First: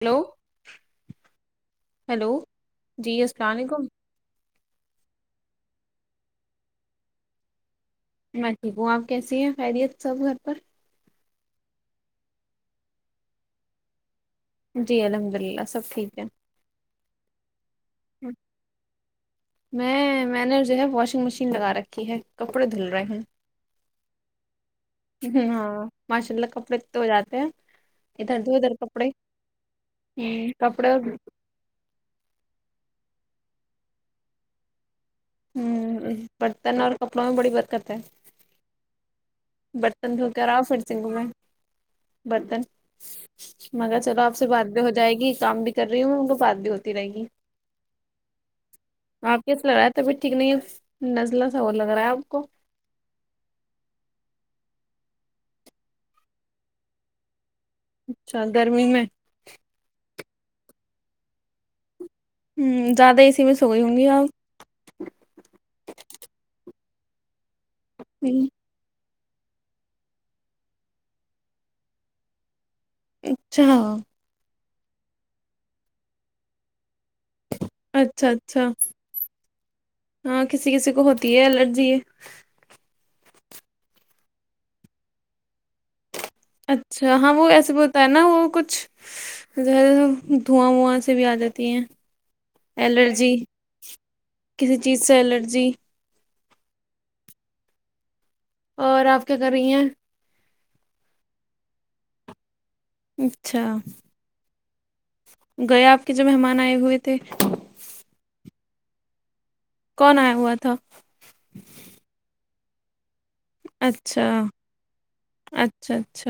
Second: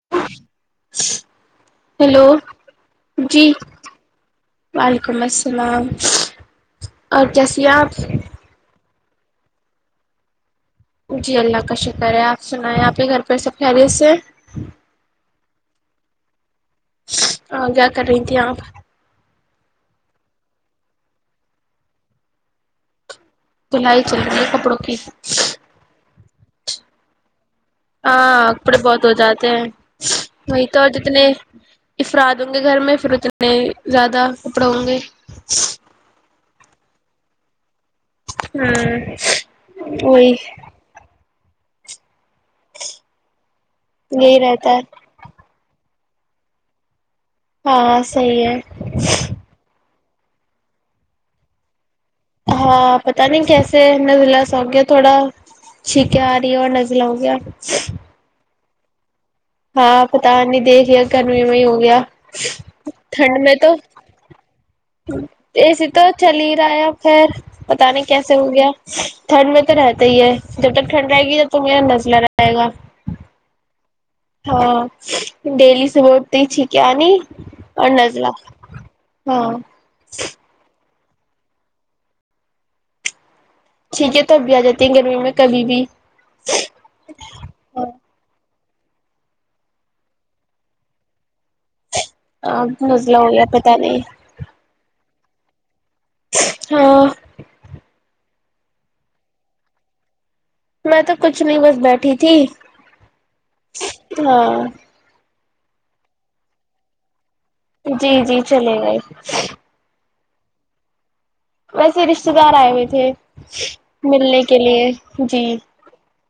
hello hello hello جی السلام علیکم وعلیکم السلام اور کیسی آپ میں ٹھیک ہوں آپ کیسی ہیں خیریت سب گھر پر جی اللہ کا شکر ہے پ سنایں آپ کے گھر پرہ سب خیریت سے جی الحمد اللہ سب ٹھیک ہے کیا کر رہی تھھی آپ میں میں نے جو ہے واشنگ مشین لگا رکھی ہے کپڑے دھل رہے ہیں دلائی چل رہی ہے کپڑوں کی ہاں ماشاء اللہ کپڑے تو جاتے ہیں ادھر ہاں دھو ادھر کپڑے بہت ہو جاتے ہیں ہوں، وہی تو کپڑے اور جتنے افراد ہوں گے گھر میں ڑ اتنے زیادہ کپڑے ہوں گے ہوں ا [unintelligible] برتن اور کپڑا بھیڑی برکت ہے ہاں برتن دک را فر سن گ میں برتن مگر چلو آپ یہی سے رہتا باد ہے ہو جائے گی کام بھی کر رہی ہوں ان کو بات بھی ہوتی رہے گی ہاں صحی ہے تبھی ٹھیک نہیں ہے نزلہ سا ہو لگ رہا ہے اب ہاں پتہ نہیں کیسے الحمد للہ س ہو گیا تھوڑا چنکیں آ رہی ہے اور نزلہ ہو گیا اچھا گرمی میں ہاں پتا نہیں دیکھیا گنمی میں ہی ہو گیا ہوں زیادہ ٹھنڈ اسی میں تو سو گئی ہوں گی آپ ا سی تو چل ہی رہا ہے اب ایکھر [unintelligible] بتے کیسے ہوں، ہو گیا ٹھنڈ میں تو رہتا ہی ہے جب تک ٹھنڈ رہے گی تب تو میرا نزلہ رہئے گا اچھا ہاں ڈیلی سے بٹتی چ کیا نہیں اچھا اچھا ہاں ہاں کسی کسی کو ہوتا تی ہے اللرجی ہے [unintelligible] ٹھیک ہے تو اب بھی آ جاتی ہیں گرمی میں کبھی بھی اچھا ہاں وہ ایسے بولتا ہے نا وہ کچھ ز دھواں وواں سے بھی آ جاتی ہیں آ مزلہ ہو گیا پت نہیں سیلر جی ہاں اور آپ کیا کر رہی ہیں میں تو کچھ نہیں بس بیٹھی تھی اچھا ہاں گیا آپ کے جو مہمان آئے ہوئے تھے جی جی چلے گئے کون آیا ہوا تھا ویسے رشتے دار آئے ہوئے تھے اچھا ملنے کے لیے جی اچھ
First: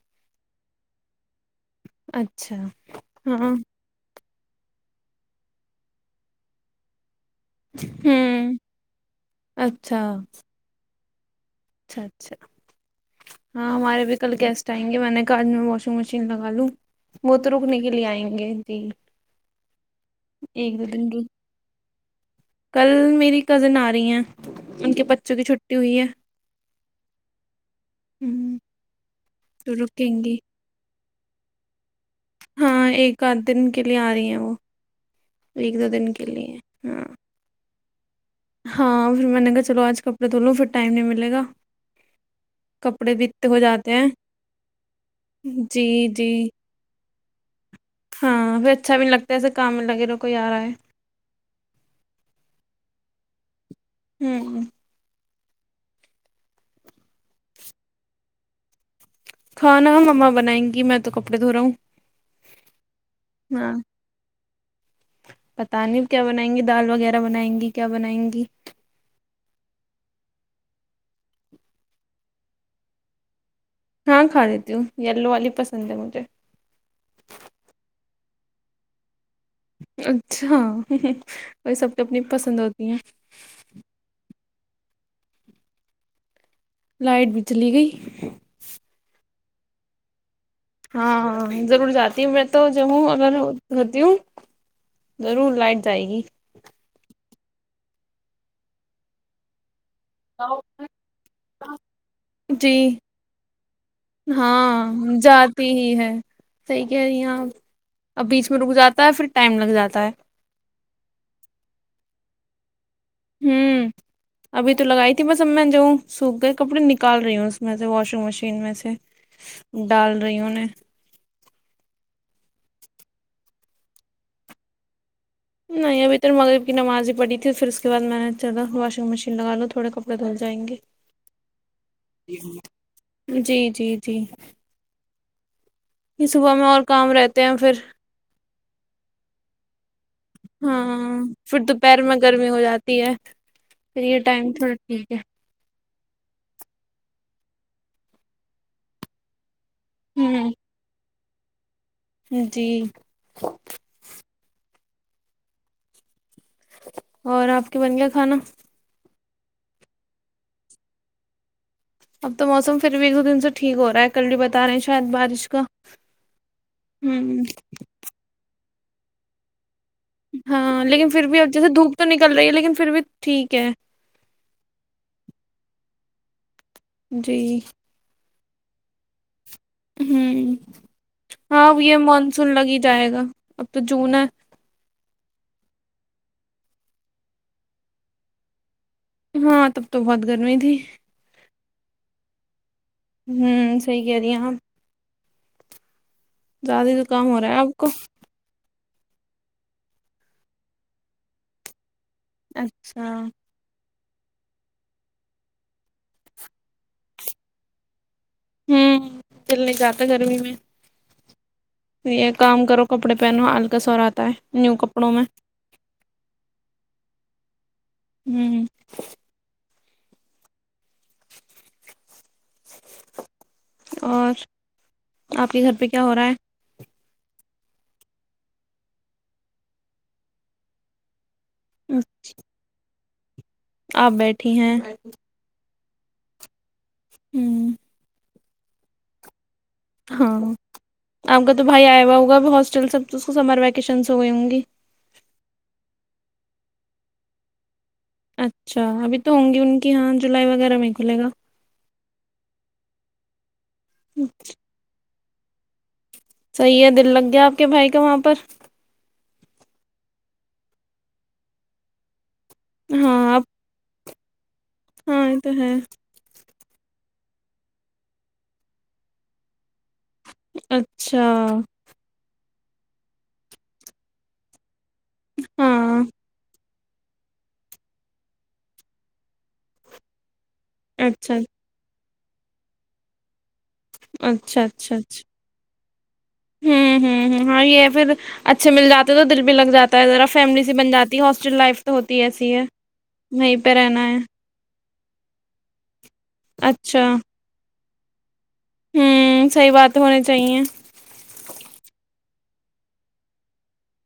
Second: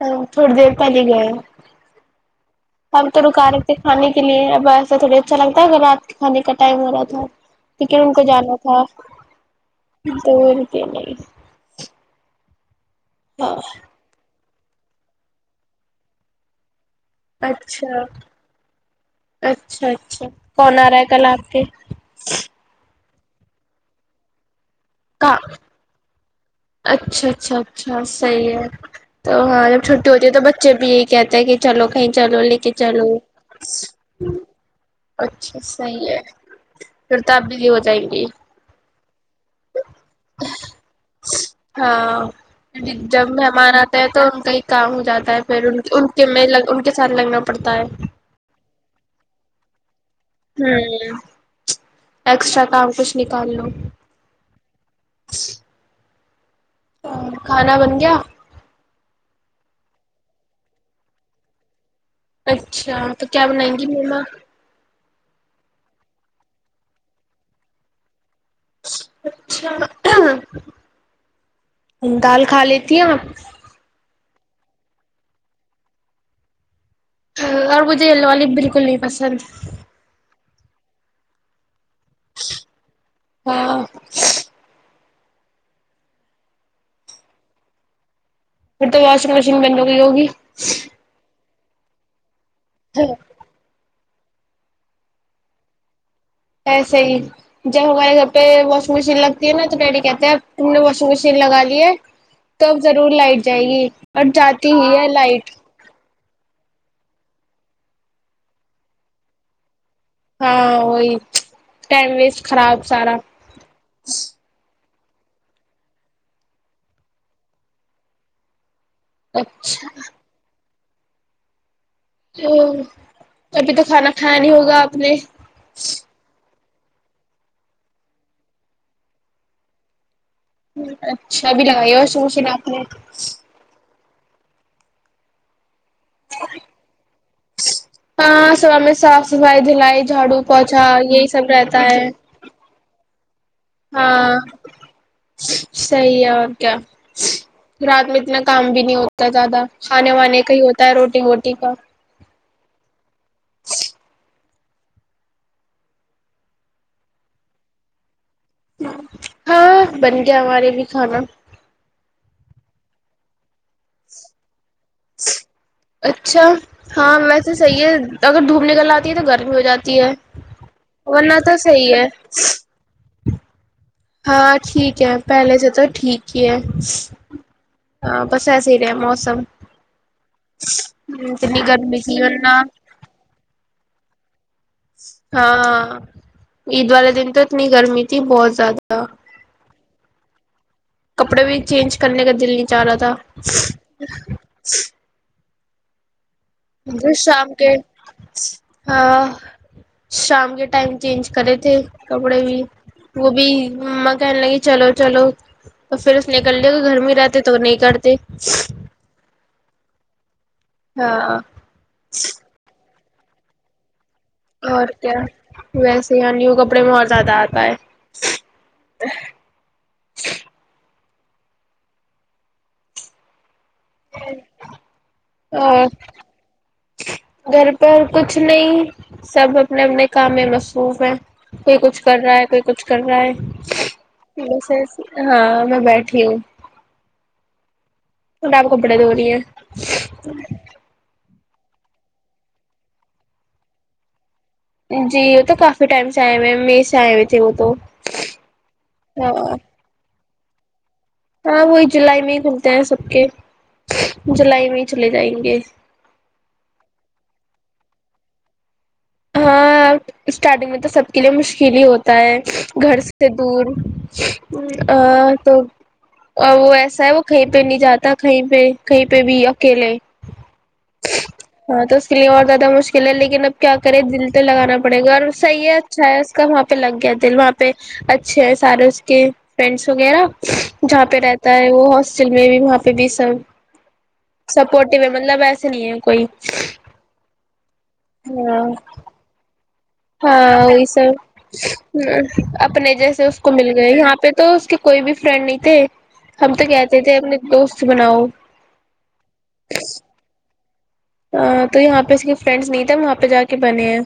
ا تھوڑی دیر پہلے گئے اچھا ہمب تو ہاں رکا رےتے کھانے کے لیے اب ایسا تھوڑی اچھا لگتا ہے اگر رات کے کھانے کا ٹائم ہو رہا تھا لیکن ان کو ہوں جانا تھا اچھا تو نہیں اچھا اچھا ہاں ہمارے بھی کل گس چاہیں گے میں نے کہا آج میں واشنگ مشین لگا لوں وہ تو رکنے کے اچھا لیے آئیں گے جی اچھا اچھا کون ایک دو آ رہا ہے دن کل رک آپ کے کل میری کزن آ رہی ہیں ان کے بچوں کا کی چھٹی ہوئی ہے اچھا اچھا اچھا ہ صحیح ہے تو ہاں جب چھٹی رکیں ہوتی ہے گی تو بچے بھی ایک کہتے ہیں کہ چلو کہیں چلو لے کے ہاں چلو ایک آدھ دن کے لیے آ رہی ہیں وہ اچھا ایک دو صحیح دن ہے کے لیے ہاں پھر تو آپ بزی ہو جائیں گی ہاں پھر میں نے کہا چلو آج کپڑے دھو لو پھر ٹائم نہیں ملے گا ہاں کپڑے بھی جب اتنے ہو مہمان جاتے آتا ہے ہیں تو ان کا ہی کام ہو جاتا ہے پھر ان جی ان کے جی میں ان کے سر لگنا پڑتا ہے ہاں پھر اچھا بھی نہیں لگتا ایسے کام میں لگے رہو کوئی آ رہا ہ ہے ایکسٹرا کام کھ نکاللو ہوں ہ ج کھانا بن گیا کھانا مما بنائیں گی میں تو کپڑے دھو رہا ہوں اچھا تو کیا بنائیں ہاں گی مما پتا نہیں کیا بنائیں گی دال وغیرہ بنائیں گی کیا بنائیں گی اچھا دال کھا لیتی ہیں آپ ہاں کھا دیتی ہوں یلو والی پسند ہے مجھے اور مجھے یلو والی بالکل نہیں پسند اچھا وہی سب کو اپنی پسند ہوتی ہیں ہاں لائٹ بھی چلی گئی پھر تو واشنگ مش ج من ہو گئی ہوگی ہاں ہاں ضرور جی ہے میں تو جو ہوں اگر ہوتی ہوں ضرور لائٹ جائے گی ایسے ہی جب ہمارے گھر پہ واشنگ مشین لگتی ہے نا تو پیٹ کہتے ہیں اب تم نے واشنگ مشین لگا لی ہے جی تب ضرور لائٹ جائے گی اور جاتی ہی ہے ہاں لائٹ جاتی ہی ہے صحیح کہہ رہی یہاں اب بیچ میں رک جاتا ہے پھر ٹائم لگ جاتا ہے ہاں وہی ٹائم ویسٹ خراب سارا ہوں ابھی تو تو لگائی تھی بس ا میں جو سوکھ گئے کپڑے نکال رہی ہوں اس میں سے واشنگ مشین میں سے اچھا ڈال رہیوں نے او ابھی تو کھانا کھایا نہیں ہوگا آپ نے نہیں ابھی تور مگر نمازی پڑی تھی پھر اس کے بعد میں نے چلاا واشنگ مشین لگاو تھوڑے کپ اچھا ابھی لگائی اور سوچ ن آپ نے جی جی جی کہ صبح میں اور کام رہتے ہیں پھر ہاں صب میں صاف صفائی دلائی جھاڑو پوچھا ہاں یہی سب پھر رہتا دوپہر ہے میں گرمی ہو جاتی ہے پھر یہ ہاں ٹائم تھوڑا ٹھیک ہے صحیح ہے اور کیا رات میں اتنا کام بھی نہیں ہوتا زیادہ کھانے وانے کا ہی ہوں ہوتا ہے روٹی ہوتی کا جی اور آپ کے بن گیا کھانا ہاں بن گیا ہمارے بھی کھانا اب تو موسم پھر بھی ایک دو دن سے ٹھیک ہو رہا ہے کل بھی بتا رہے ہیں شاید بارش کا اچھا ہاں ہ ویسے صحیح ہے اگر دھوپ نکل آتی تو گرمی ہو جاتی ہے ہاں لیکن پھر بھی ورنہ تو جیسے صحیح دھوپ تو نکل رہی ہے لیکن پھر بھی ٹھیک ہے ہاں ٹھیک ہے پہلے سے تو ٹھیک ہی ہے جی آاں بس س رہے موسم ہ اتنی ہاں اب یہ گرمی تھی مانسون ورنہ لگ ہی جائے گا اب تو [unintelligible] ہاں عید والے دن تو اتنی گرمی تھی بہت زیادہ ہاں تب تو بہت گرمی تھی کپڑے بھی چینج کرنے کا دل نہیں چلا تھا ہوں صحیح کہہ رہی ہیں آپ زیادہ ہی زکام ہو رہا شام ہے کے آپ کو ہاں شام کے ٹائم چینج کرے تھے کپڑے بھی اچھا وہ ہوں بھی کہنے لگی چلو چلو تو پھر اس نے کر ل گھر میں رہتے تو نہیں کرتے ہوں چلنے کر گرمی میں ہاں ہ یہ کام کرو کپڑے پہنو ہلک سورا اور کیا ویسے نیو کپڑے میں اور زیادہ آتا ہے ہوں اور آپ کے گھر پہ اور کیا ہو رہا ہے گھر پر کچھ نہیں سب اپنے اپنے کام میں مصروف ہے کوئی ہے کچھ کر رہا ہے کوئی کچھ کر رہا آپ ہے بیٹھی ہیں س ہاں میں بیٹھ ھی ہوں پناپ کپڑے دونی ہے ہاں آپ کا تو بھائی آیا ہوا ہوا اب ہاسٹل سب تو اس کو سمر ویکشنس ہو گئے ہ گی جی وہ تو کافی ٹائم سے آئے ہوئے ہیں مے سے آئے ہوئے تھے وہ تو اچھا ابھی تو ہاں ہوں گی ان کی یہاں جولائی وغیرہ میں کھلے گا سلائی میں ہی کھلتے ہیں سب کے جولائی میں ہی چلے جائیں گی تس صحیح ہے دل لگ گیا آپ کے بھائی کا وہاں پر ہاں اسٹارٹنگ میں تو سب کے لیے مشکل ہی ہوتا ہے گھر سے ہاں آپ دور جی آ ہاں یہ تو ہے اور وہ ایسا ہے وہ کہیں پہ نہیں جاتا کہیں پہ کہیں پہ بھی اچھا ہاں توس کے لی یادہ مشکل ہے لیکن اب کیا کرے دل تو لگانا کپڑے گھر صحی ہے ہاں اچھا ہے اس کا پہ لگ گیا دے وہاں پہ اچھے ہیں سارے اس کے فرینڈس وغیرہ جہاں پہ اچھا رہتا ہے وہ مصل میں بھی وہاں پہ بھی سب اچھا اچھا سپورٹو ہے اچھا مطلب ایسے نہیں ہے کوئی ہوں ہ ہ ہاں یہ پھر ہاں اچھے مل جاتا تو دل بھی لگ جاتا ہے ذرا فیملی ہاں سی وہی بن جاتی ہے ہاسٹل لائف تو سب ہوتی ایسی ہے اپنے جیسے اس کو وہیں مل پہ گئے رہنا یہاں ہے پہ تو اس کے کوئی بھی فرینڈ نہیں تھے ہم تو کہتے اچھا تھے اپنے دوست ص بناؤ ہوں صحی بات ہونی چاہیے تو یہاں پہ اس فرینڈس نہیں تھ وہاں پہ جا کے بنے ہیں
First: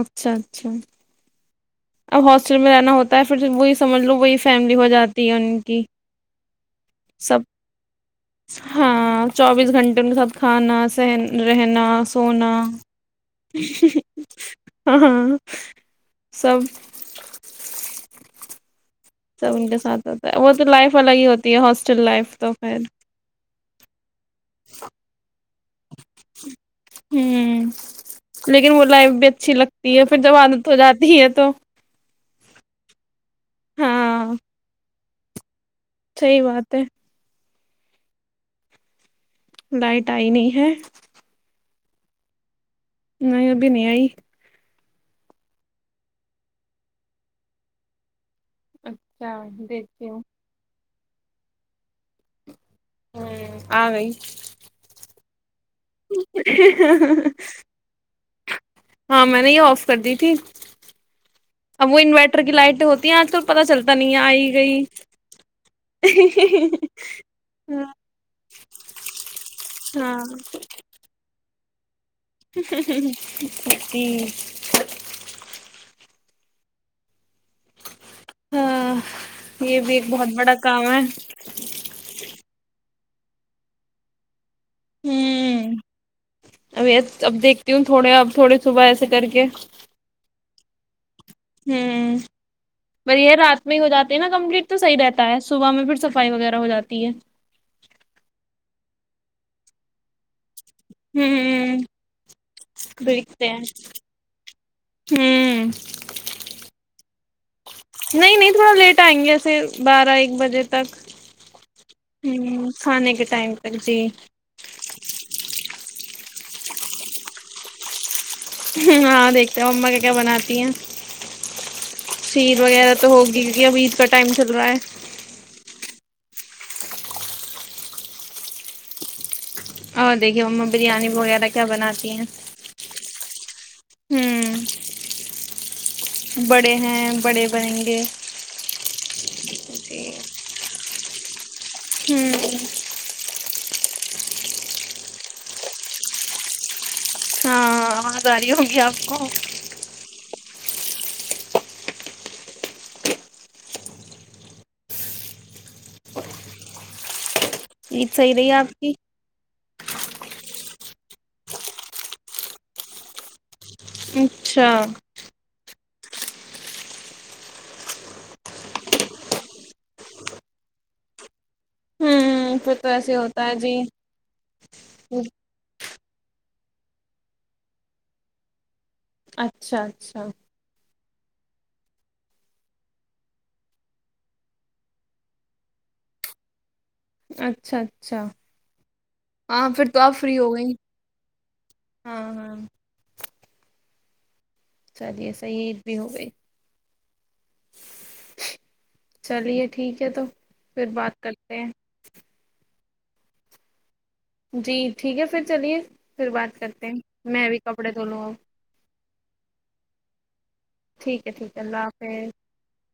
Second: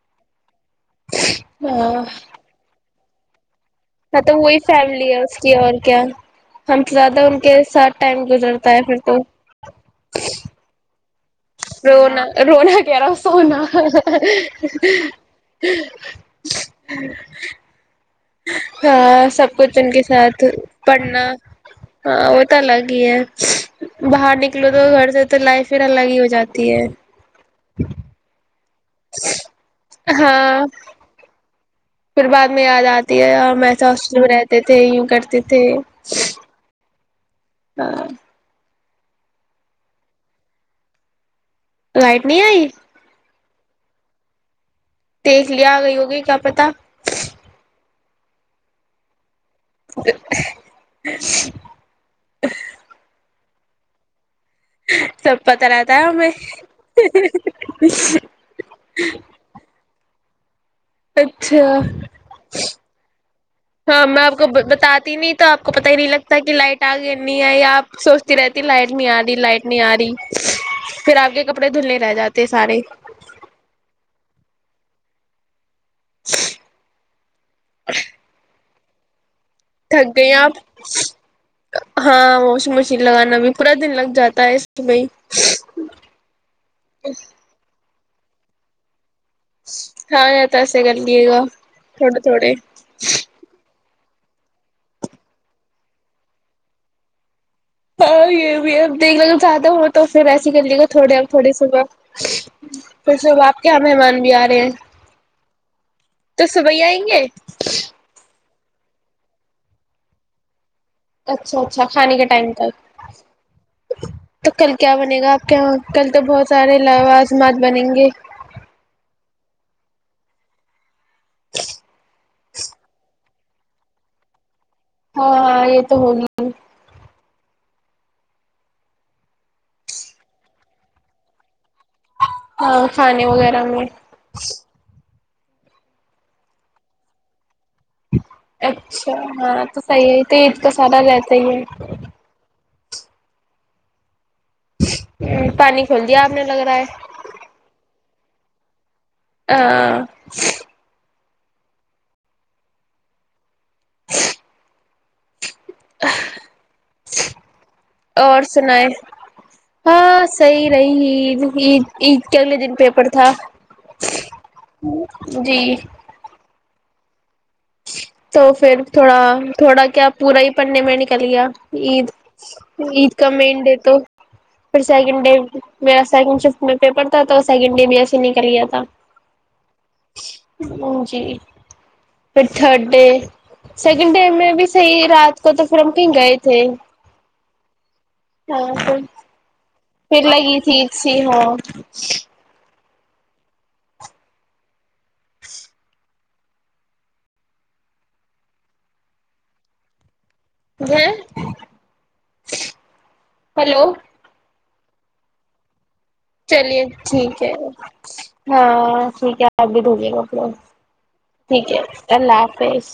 اچھا اچھا ہاں اب ہاسٹل میں رہنا ہوتا ت پھر سے وہ ہاں تو وہی فیملی ہے اس کی اور کیا ہم زیادہ ان سب کے ساتھ ٹائم گزرتا ہے پھر تو ہاں چوبیس گھنٹے کے سات کھانا سہن رہنا رونا سونا رونا کہہ رہا سونا ہاں ہ ہاں سب [inaudible] ہاں سب کچھ ان کے ہوتا ہے ساتھ وہ تو لائف الگ پڑھنا ہی ہوتی ہے ہاسٹل ہاں لائف وہ تو خیر الگ ہی ہے باہر نک لو تو گھر سے تو لائف ہی الگ ہی ہو جات ہے ت ہوں ہے لیکن وہ لائف بھی اچھی لگتی ہے پھر جب عادت ہو جاتی ہے تو پھر بعد میں یاد آتی ہے ہم ایسے ہاسٹل میں ہاں رہتے تھے ی کرتے ت تے صحیح بات ہے ہاں لائٹ آئی نہیں ہے لائٹ نہیں آئی نہیںب نہیں آئی دیکھ لیا آ گئی ہوگی کیا پتا اچھا دیکتیوں [inaudible] [inaudible] ہوں آ گئی سب پتاہ رہتا ہے میں ہاں میں نے یہ آف کر دی تھی اچھا اب وہ انورٹر کی لائٹیں ہوتی ہیں آج کل پتا چلتا ہاں نہیں ہے میں آپ کو آئی گئی بتاتی نہیں تو آپ کو پت ہی نہیں لگتا کہ لائٹ آ گئی نہیں ہے یا آپ سوچتی رہتی لائٹ نہیں آ رہی لائٹ نہیں آ رہی پھر آپ کے کپڑ دھلیں سی ہ [unintelligible] [inaudible] ہاں یہ بھی ایک تھک گئی بہت ہیں آپ بڑا کام ہے ہاں موسم لگانا بھی پورا دن لگ جاتا ہے میں ہوں اب اب دیکھتی ہوں تھوڑے اب تھوڑ صبح ایسے کر کے تو ایسے گ ے گا ہوں تھوڑے تھوڑے پر یہ رات میں ہی ہو جاتی نا کمپلیٹ تو صحی رہتا ہے صبح میں پھر صفائی وغیرہ ہو جاتی ہے ہاں یہب دیکھ ل چاہد ہو تو پھر ایسے ای کر لی گا تھوڑے تھوڑے ہوں صبح پھر صبح دیکھتے آپ ہیں کے یہاں مہمان بھی آ رہے ہیں ہوں تو صبح ہی آئیں گے [inaudible] نہیں نہیں تھوڑا لیٹ آئیں گے ایسے بارہ ایک بجے تک اچھا اچھا کھانے کے ٹائم ہوں تک کھانے کے ٹائم تک جی تو کل کیا بنے گا آپ کے یہاں کل تو بہت سارے لوازمات بنیں گے ہاں دیکھتا ہ اما کیا کیا بناتی ہیں شید وغیرہ تو ہوگی کیونکہ اب عید کا ٹائم چل رہا ہے ہاں ہاں یہ تو ہو گ اور دیکھیے ما بریانی وغیرہ کیا بناتی ہیں کھے وغیرہ نو ہوں بڑے ہیں بڑے بنیں گے اچھا ہاں تو جی صحی ہے تیز کا سارا لیتے ہی ہیں ہوں پانی کھول دیا آپ نے لگ رہا ہے آاںازاری ہوں گی آپ کو ہ [unintelligible] عید [unintelligible] صحیح اور رہی آپ سنیں کی ہاں صحیح رہی عید عید عید کے اگلے دن پیپر تھا اچھا جی تو پھر تھوڑا تھوڑا کیا پورا ہی پنے میں نکل گیا عید ہوں پھر تو عید ایسے کا ہوتا ہے مین جی ڈے تو پھر سیکنڈ ڈے میرا سیکنڈ ففتھ میں پیپر تھا تو second day B S C نکل لیا تھا اچھا اچھا جھ پھر تھرڈ ڈے سیکنڈ ڈے میں بھی صحیح رات کو تو پھر ہم کہیں گئے تھے اچھاچ ہاں پ آپ پھر فری ہو لگی گئی تھی اچ سھی ہاں ہاں ہاں چلیے صحی عید بھی ہو گئی چلیے ٹھیک ہے تو پھر بات کرتے ہیں ہیلو جی ٹھیک ہے پھر چلیے پھر بات چلیے کرتے ہیں ٹھیک میں ہے بھی کپڑے دھو لوں اب ہاں ٹھیک ہے آپ بھی دھجے گا اپ لوگ ٹھیک ہے اللہ حافظ